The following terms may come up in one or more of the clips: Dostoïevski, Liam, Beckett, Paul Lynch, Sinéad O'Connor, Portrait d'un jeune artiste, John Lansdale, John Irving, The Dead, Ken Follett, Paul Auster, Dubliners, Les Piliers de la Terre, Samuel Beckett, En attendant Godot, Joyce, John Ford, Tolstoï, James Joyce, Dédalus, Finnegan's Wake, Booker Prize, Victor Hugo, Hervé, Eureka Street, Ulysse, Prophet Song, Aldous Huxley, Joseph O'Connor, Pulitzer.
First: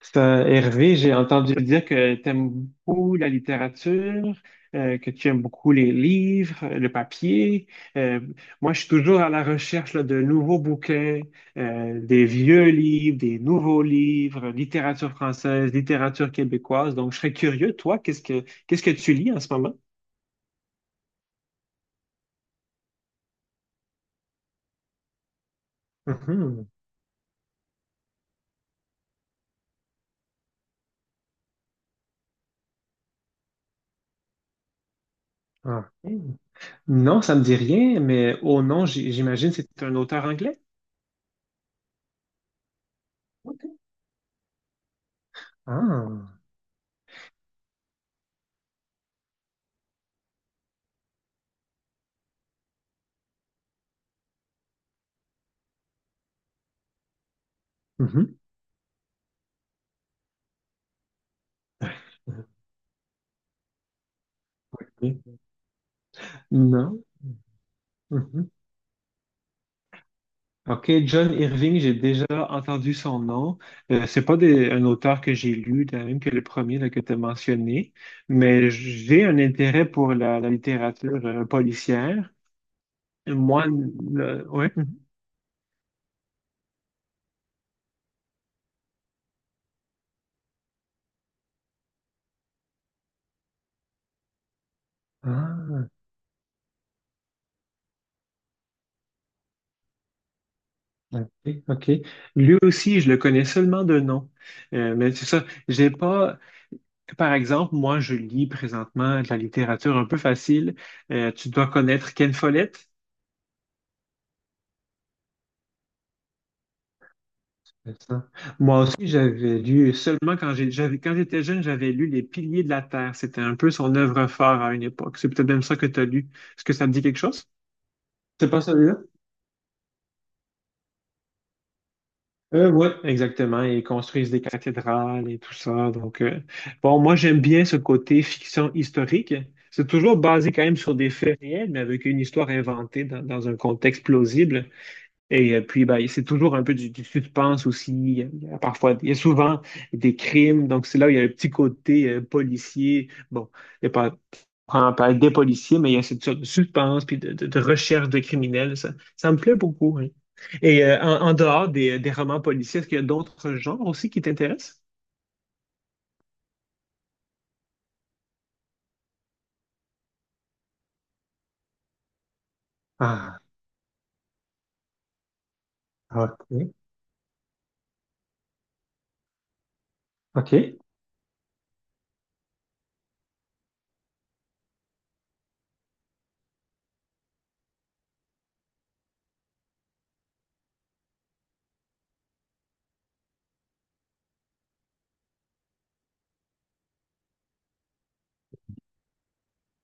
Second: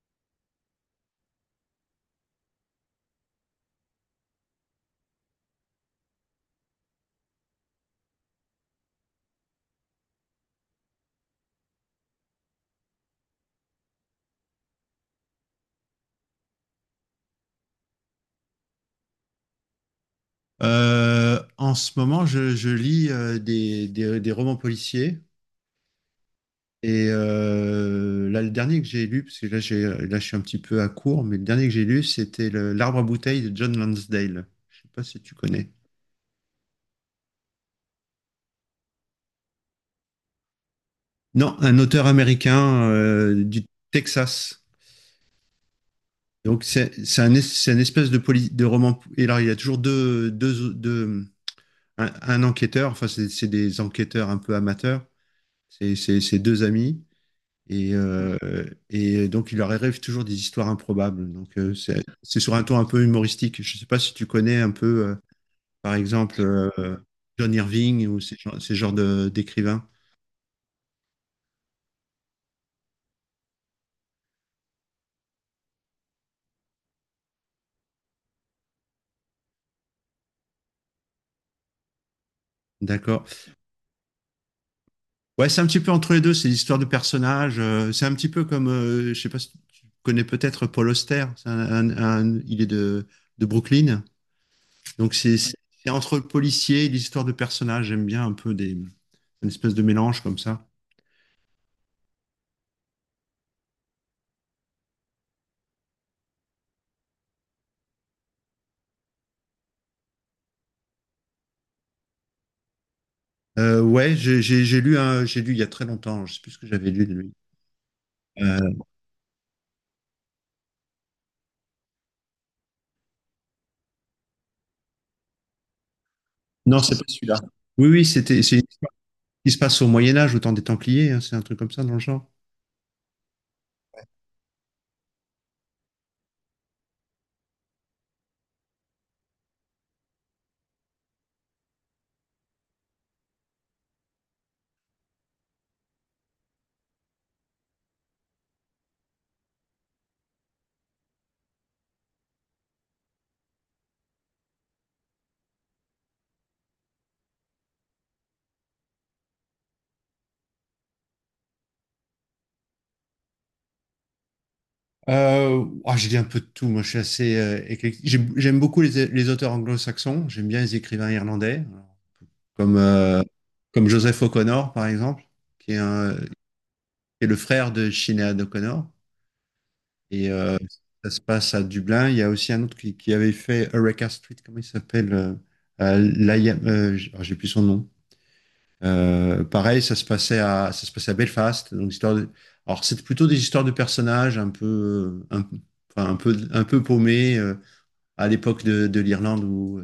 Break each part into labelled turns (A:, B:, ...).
A: C'est un- Hervé, j'ai entendu dire que tu aimes beaucoup la littérature, que tu aimes beaucoup les livres, le papier. Euh, Moi, je suis toujours à la recherche là, de nouveaux bouquins, des vieux livres, des nouveaux livres, littérature française, littérature québécoise. Donc, je serais curieux, toi, qu'est-ce que tu lis en ce moment?
B: En ce moment, je lis des romans policiers.
A: Mhm.
B: Et là, le dernier que j'ai lu, parce que là, je suis un petit peu à court, mais le dernier que j'ai lu, c'était L'Arbre à bouteilles de John Lansdale. Je sais pas si tu connais.
A: Ah. Non, ça me dit rien, mais oh non, j'imagine que c'est un auteur anglais.
B: Non, un auteur américain du Texas.
A: Ah.
B: Donc, c'est c'est une espèce de, de roman. Et là, il y a toujours un enquêteur, enfin, c'est des enquêteurs un peu amateurs. C'est deux amis. Et,
A: Mhm.
B: euh, et donc, il leur arrive toujours des histoires improbables. Donc, c'est sur un ton un peu humoristique. Je ne sais pas si tu connais un peu, par exemple,
A: Non.
B: John Irving ou
A: Mhm.
B: ces genres d'écrivains.
A: Ok, John Irving, j'ai déjà entendu son nom. C'est pas un auteur que j'ai lu, de même que le premier là, que tu as mentionné, mais j'ai un intérêt pour la littérature policière.
B: D'accord.
A: Moi, ouais.
B: Ouais, c'est un petit peu entre les deux. C'est l'histoire de personnages. C'est un petit peu comme, je sais pas si tu connais peut-être Paul Auster. C'est un- il est de Brooklyn. Donc, c'est
A: Ah,
B: c'est entre le policier et l'histoire de personnages. J'aime bien un peu des, une espèce de mélange comme ça.
A: ok, ok. Lui aussi, je le connais seulement de nom. Mais c'est ça, j'ai pas. Par exemple, moi, je lis présentement de la littérature un peu facile. Tu dois connaître Ken Follett.
B: Ouais, j'ai lu j'ai lu il y a très longtemps, je sais plus ce que j'avais lu de lui.
A: C'est ça.
B: Euh,
A: Moi aussi, j'avais lu, seulement quand quand j'étais jeune, j'avais lu Les Piliers de la Terre. C'était un peu son œuvre phare à une époque. C'est peut-être même ça que tu as lu. Est-ce que
B: non,
A: ça te
B: c'est
A: dit
B: pas
A: quelque
B: celui-là.
A: chose?
B: Oui,
A: C'est
B: c'est
A: pas
B: une histoire
A: celui-là?
B: qui se passe au Moyen Âge, au temps des Templiers, hein, c'est un truc comme ça dans le genre.
A: Oui, exactement. Ils construisent des cathédrales et tout ça. Donc, bon, moi, j'aime bien ce côté fiction historique. C'est toujours basé quand même sur des faits réels, mais avec une histoire inventée dans un contexte plausible. Et puis, ben, c'est toujours un peu du suspense aussi. Il y a parfois, il y a souvent des crimes. Donc, c'est là où il y a le petit côté policier. Bon, il y a pas, on parle des policiers, mais il y a cette sorte de suspense puis de recherche de criminels. Ça me plaît beaucoup, hein. Et en dehors des romans policiers, est-ce qu'il y a d'autres genres aussi qui t'intéressent?
B: J'ai lu un peu de tout. Moi, je suis assez éclectique. J'aime beaucoup les auteurs anglo-saxons. J'aime bien les écrivains irlandais, comme euh,
A: Ah,
B: comme Joseph O'Connor, par exemple, qui
A: ok,
B: est le frère de Sinéad O'Connor. Et
A: ok.
B: ça se passe à Dublin. Il y a aussi un autre qui avait fait Eureka Street, comment il s'appelle? Alors, j'ai plus son nom. Pareil, ça se passait à Belfast. Donc, alors, c'était plutôt des histoires de personnages un peu, enfin, un peu paumés à l'époque de l'Irlande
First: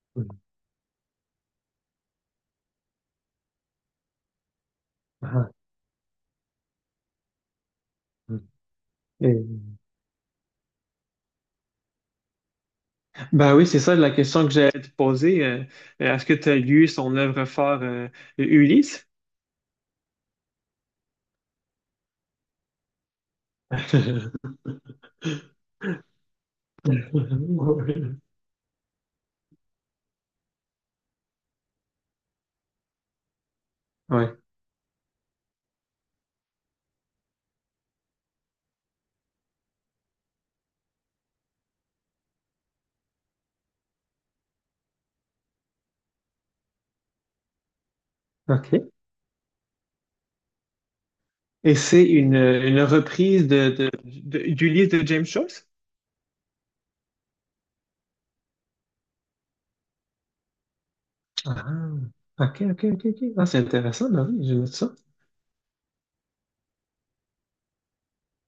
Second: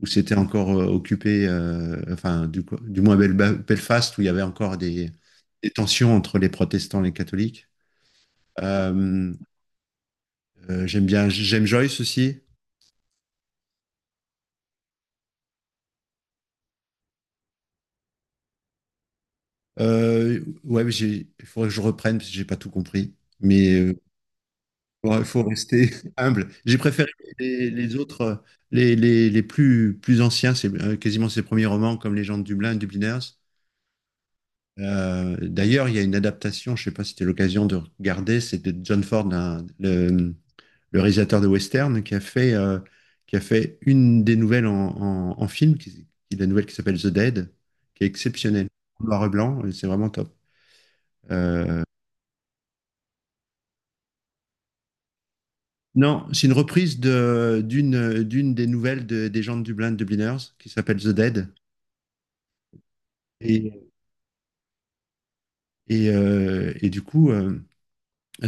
B: où
A: Mm.
B: c'était encore occupé, enfin, du moins Belfast, où il y avait encore
A: Ah,
B: des tensions entre les protestants et les catholiques.
A: mm.
B: Euh,
A: Et-
B: J'aime bien, j'aime Joyce aussi.
A: Ben oui, c'est ça la question que j'allais te poser. Est-ce que tu as lu son œuvre phare, Ulysse?
B: Ouais, il faudrait que je reprenne parce que j'ai pas tout compris. Mais il faut rester humble. J'ai préféré les autres, les plus, plus anciens, c'est quasiment ses premiers romans comme Les gens de Dublin, Dubliners.
A: Ouais,
B: D'ailleurs, il y a une adaptation, je sais pas si c'était l'occasion de regarder, c'est de John Ford, le réalisateur de western, qui a fait une des nouvelles en film, qui est la nouvelle qui s'appelle The Dead, qui est exceptionnelle.
A: ok.
B: En Noir et blanc, et c'est vraiment top.
A: Et
B: Euh,
A: c'est une reprise d'Ulysse de James Joyce?
B: Non, c'est une reprise de, d'une des nouvelles des gens de Dublin, de Dubliners, qui s'appelle The Dead.
A: Ah, ok, ok, ok, ok. Ah, c'est
B: Et,
A: intéressant, ben oui, je note ça.
B: et du coup,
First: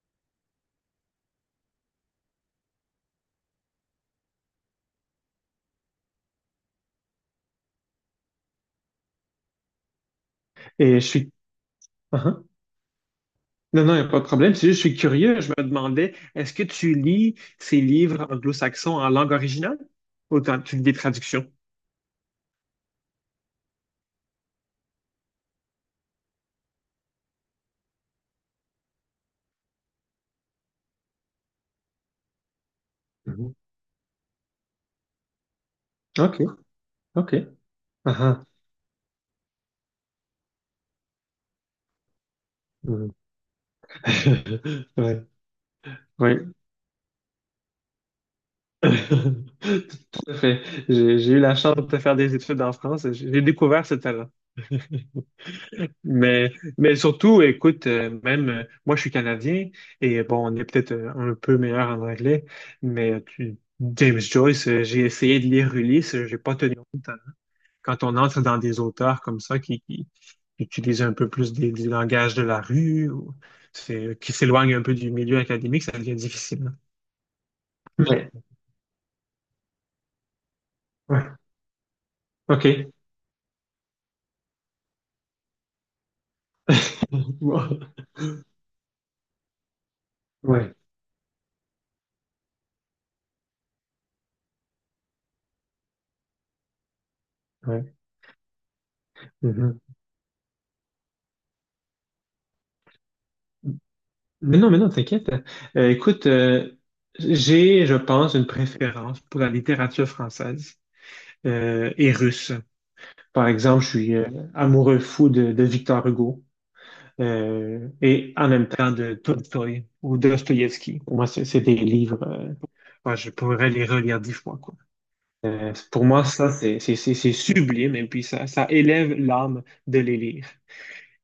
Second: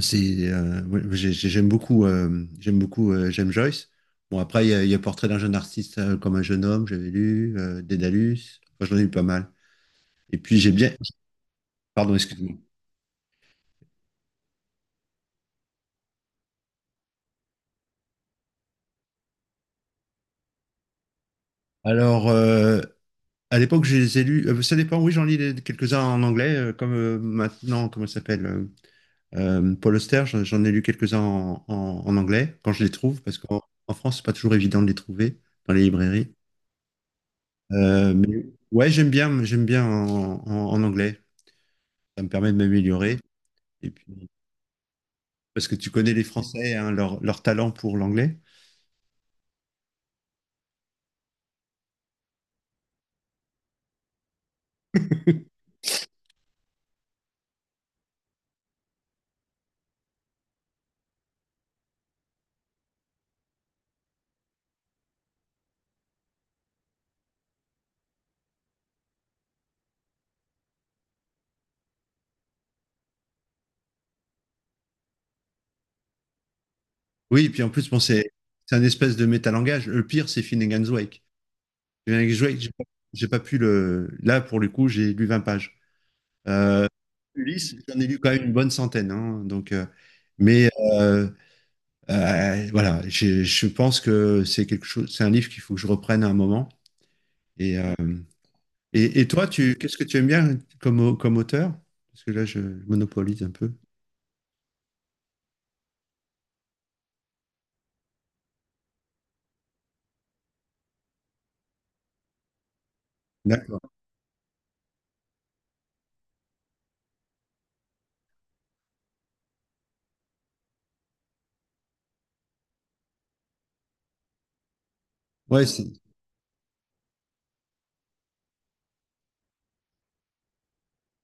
B: c'est, Ouais, j'aime beaucoup, j'aime Joyce. Bon, après, il y a Portrait d'un jeune artiste comme un jeune homme, j'avais lu, Dédalus, enfin, j'en ai lu pas mal. Et puis, j'ai bien.
A: Et je suis...
B: Pardon,
A: Ah, ah.
B: excuse-moi.
A: Non, non, il n'y a pas de problème. C'est juste, je suis curieux. Je me demandais, est-ce que tu lis ces livres anglo-saxons en langue originale? Ou tu lis des traductions?
B: Alors, à l'époque, je les ai lus. Ça dépend, oui, j'en lis quelques-uns en anglais, comme maintenant, comment ça s'appelle? Paul Auster, j'en ai lu quelques-uns en anglais, quand je les trouve, parce
A: Mhm.
B: qu'en en France, c'est pas toujours évident de les trouver dans les librairies.
A: OK, OK. Ah,
B: Mais
A: ah,
B: ouais, j'aime bien en anglais. Ça me permet de
A: hmm.
B: m'améliorer. Et puis,
A: Ouais,
B: parce que tu connais les
A: oui,
B: Français, hein, leur talent pour l'anglais.
A: tout à fait. J'ai eu la chance de faire des études en France, et j'ai découvert ce talent. Mais, mais surtout, écoute, même moi, je suis Canadien et bon, on est peut-être un peu meilleur en anglais, mais tu- James Joyce, j'ai essayé de lire Ulysse, j'ai pas tenu. Quand on entre dans des auteurs comme ça qui utilisent un peu plus du langage de la rue ou qui s'éloignent un peu du milieu académique, ça devient difficile, hein.
B: Oui, et puis en plus, bon, c'est
A: Mais,
B: c'est un espèce de métalangage. Le pire, c'est Finnegan's Wake.
A: ouais.
B: Finnegan's Wake,
A: OK.
B: j'ai pas pu le. Là, pour le coup, j'ai lu 20 pages. Euh, Ulysse, j'en ai lu quand même une bonne centaine. Hein, donc, mais
A: Ouais,
B: euh, voilà, je pense que c'est quelque chose, c'est un livre qu'il faut que je reprenne à un moment. Et, euh,
A: ouais.
B: et toi,
A: Mhm.
B: qu'est-ce que tu aimes bien comme, comme auteur? Parce que là, je monopolise un peu.
A: Mais non, t'inquiète. Écoute, j'ai, je pense, une préférence pour la littérature française et russe. Par exemple, je
B: D'accord.
A: suis amoureux fou de Victor Hugo et en même temps de Tolstoï ou Dostoïevski. Pour moi, c'est des livres, ouais, je pourrais les relire dix fois, quoi.
B: Ouais, c'est...
A: Pour moi, ça, c'est sublime et puis ça élève l'âme de les lire.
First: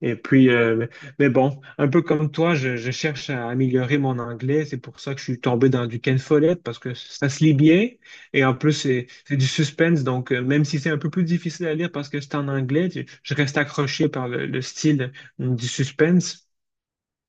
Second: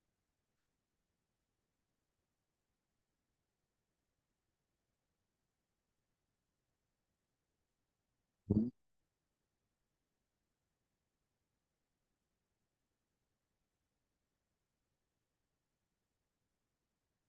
A: Et puis, mais bon, un peu comme toi, je cherche à améliorer mon anglais. C'est pour ça que je suis tombé dans du Ken Follett parce que ça se lit bien. Et en plus, c'est du suspense. Donc, même si c'est un peu plus difficile à lire parce que c'est en anglais, je reste accroché par le style du suspense.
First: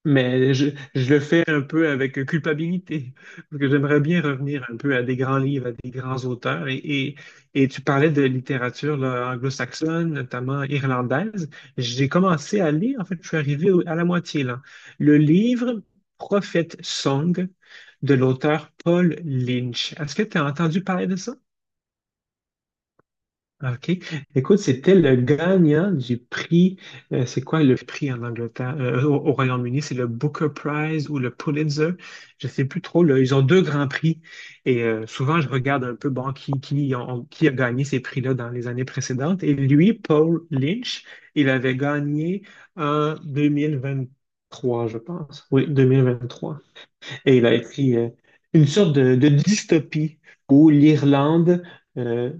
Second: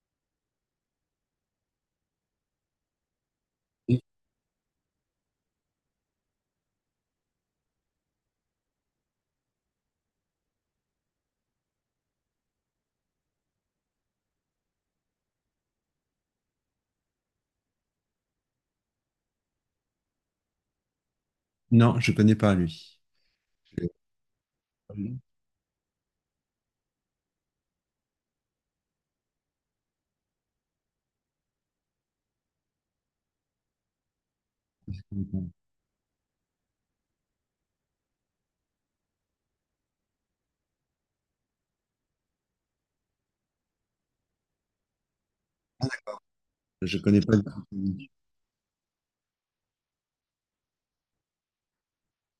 A: Mais je le fais un peu avec culpabilité, parce que j'aimerais bien revenir un peu à des grands livres, à des grands auteurs. Et tu parlais de littérature là, anglo-saxonne, notamment irlandaise. J'ai commencé à lire, en fait, je suis arrivé à la moitié là. Le livre Prophet Song de l'auteur Paul Lynch. Est-ce que tu as entendu parler de ça?
B: Non, je connais pas lui. Je
A: OK. Écoute, c'était le gagnant du prix. C'est quoi le prix en Angleterre? Au Royaume-Uni, c'est le Booker Prize ou le Pulitzer. Je ne sais plus trop là. Ils ont deux grands prix. Et souvent, je regarde un peu bon, qui a gagné ces prix-là dans les années précédentes. Et lui, Paul Lynch, il avait gagné en 2023, je pense. Oui, 2023.
B: je connais pas.
A: Et il a écrit
B: Lui.
A: une sorte de dystopie où l'Irlande. euh,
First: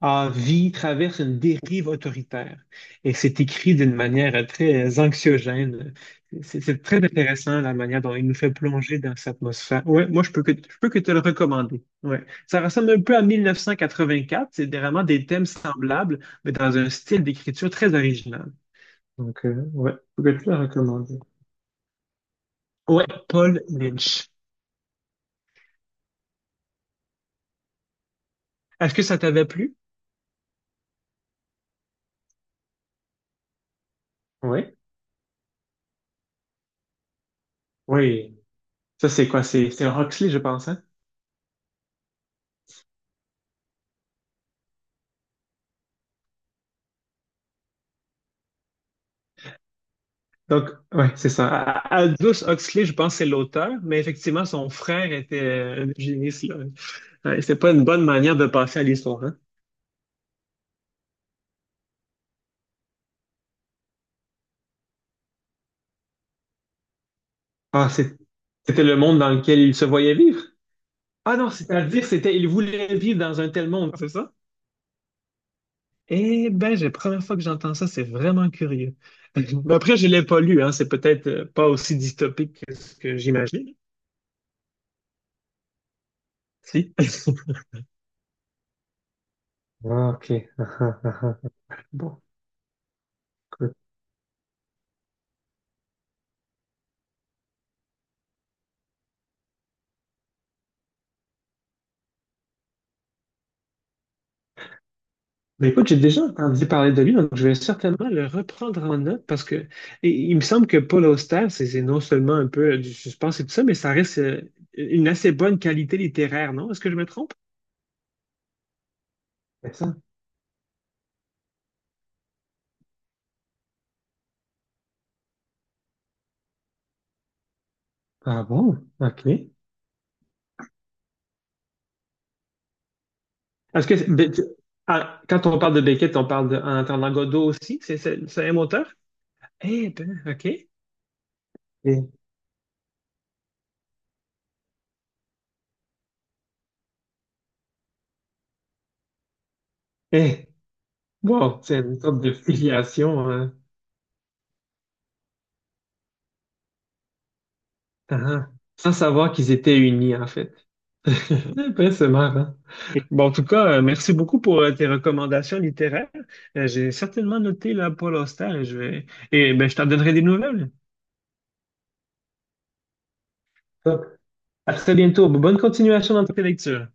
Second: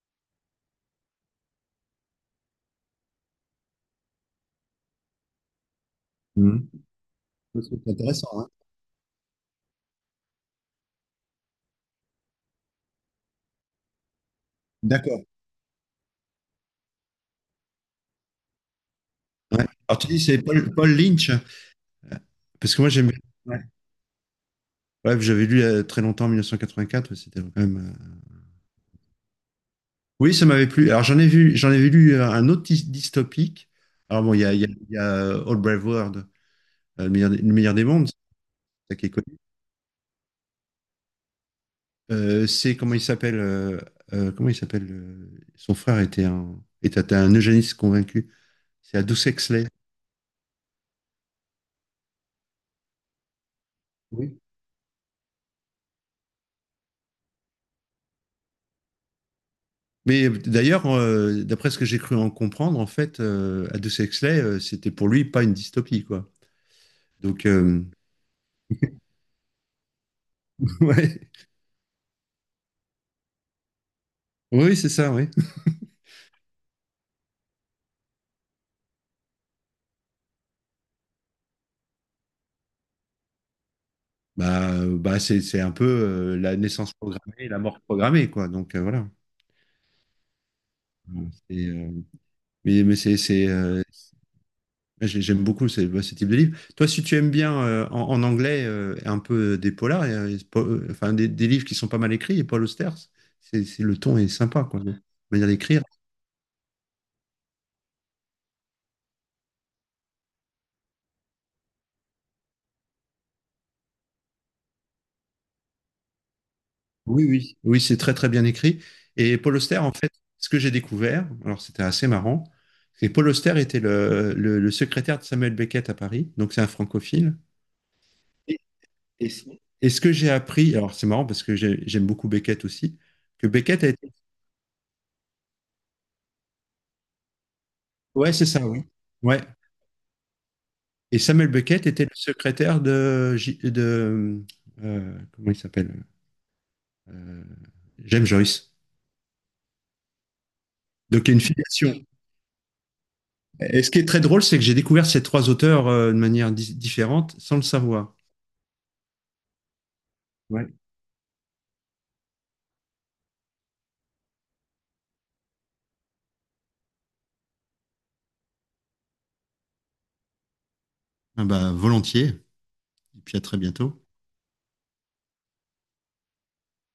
A: vie traverse une dérive autoritaire. Et c'est écrit d'une manière très anxiogène. C'est
B: Mhm.
A: c'est très intéressant la
B: C'est
A: manière dont il nous
B: intéressant, hein.
A: fait plonger dans cette atmosphère. Ouais, moi, je peux que te le recommander. Ouais. Ça ressemble un peu à 1984. C'est vraiment
B: D'accord.
A: des thèmes semblables, mais dans un style d'écriture très original. Donc,
B: Ouais.
A: ouais,
B: Alors tu dis
A: je
B: c'est
A: peux que te le
B: Paul, Paul
A: recommander.
B: Lynch, parce que moi
A: Ouais,
B: j'aime. Bien.
A: Paul
B: Ouais.
A: Lynch.
B: Ouais, j'avais lu très longtemps en 1984, c'était quand même.
A: Est-ce que ça t'avait plu?
B: Oui, ça m'avait plu. Alors j'en ai vu, j'en avais lu un autre dystopique. Alors bon,
A: Oui.
B: il y a, All Brave World, le meilleur des mondes, c'est
A: Oui.
B: ça qui
A: Ça,
B: est
A: c'est
B: connu.
A: quoi? C'est Huxley, je pense.
B: C'est comment il s'appelle son frère était un eugéniste convaincu. C'est Aldous Huxley.
A: Donc, ouais, c'est ça. A- Aldous Huxley, je pense, c'est l'auteur, mais
B: Oui.
A: effectivement, son frère était un géniste, là. Ouais, c'est pas une bonne manière de passer à l'histoire, hein?
B: Mais d'ailleurs, d'après ce que j'ai cru en comprendre, en fait, Aldous Huxley, c'était pour lui pas une dystopie, quoi. Donc
A: Ah, c'est- c'était le monde dans lequel il se voyait vivre?
B: ouais,
A: Ah non, c'est-à-dire, c'était, il voulait vivre dans un tel monde, c'est ça?
B: oui, c'est ça, oui.
A: Eh ben, c'est la première fois que j'entends ça, c'est vraiment curieux. Mais après, je l'ai pas lu, hein, c'est peut-être pas aussi dystopique que ce que j'imagine.
B: Bah, bah c'est un peu la naissance
A: Si.
B: programmée et la mort programmée, quoi. Donc voilà.
A: Ah, ok.
B: Euh, C'est,
A: Bon.
B: mais c'est, j'ai- J'aime beaucoup ce, ce type de livre. Toi, si tu aimes bien en anglais un peu des polars, enfin des livres qui sont pas mal écrits, et Paul Auster, le ton est sympa, quoi, de manière
A: Ben,
B: d'écrire.
A: écoute, j'ai déjà entendu parler de lui, donc je vais certainement le reprendre en note parce que et il me semble que Paul Auster, c'est non seulement un peu du suspense et tout ça, mais ça reste une assez bonne qualité littéraire, non? Est-ce que je me
B: Oui,
A: trompe?
B: oui. Oui, c'est très très bien écrit. Et Paul
A: C'est
B: Auster, en
A: ça.
B: fait, ce que j'ai découvert, alors c'était assez marrant, c'est que Paul Auster était le secrétaire de Samuel Beckett à Paris, donc c'est un francophile.
A: Ah bon? OK.
B: Et, ce
A: Est-ce
B: et ce que j'ai appris, alors c'est marrant parce que j'aime beaucoup Beckett aussi, que Beckett a
A: que
B: été...
A: ben, tu- ah, quand on parle de Beckett, on parle de En attendant Godot aussi?
B: Ouais, c'est
A: C'est un
B: ça, oui.
A: auteur?
B: Ouais.
A: Eh ben, OK.
B: Et Samuel Beckett était
A: Eh,
B: le secrétaire de... De comment il s'appelle? Euh, James Joyce.
A: eh.
B: Donc il y a une
A: Wow, c'est
B: filiation.
A: une sorte de filiation, hein.
B: Et ce qui est très drôle, c'est que j'ai découvert ces trois auteurs de manière différente sans le savoir.
A: Ah, ah. Sans savoir qu'ils étaient unis, en fait.
B: Ouais.
A: Ben, c'est marrant. Bon, en tout cas, merci beaucoup pour tes recommandations littéraires. J'ai certainement noté la Paul Auster et je vais et ben, je t'en donnerai des nouvelles.
B: Ah bah, volontiers. Et puis à très bientôt
A: Top. À très bientôt. Bonne continuation dans tes lectures.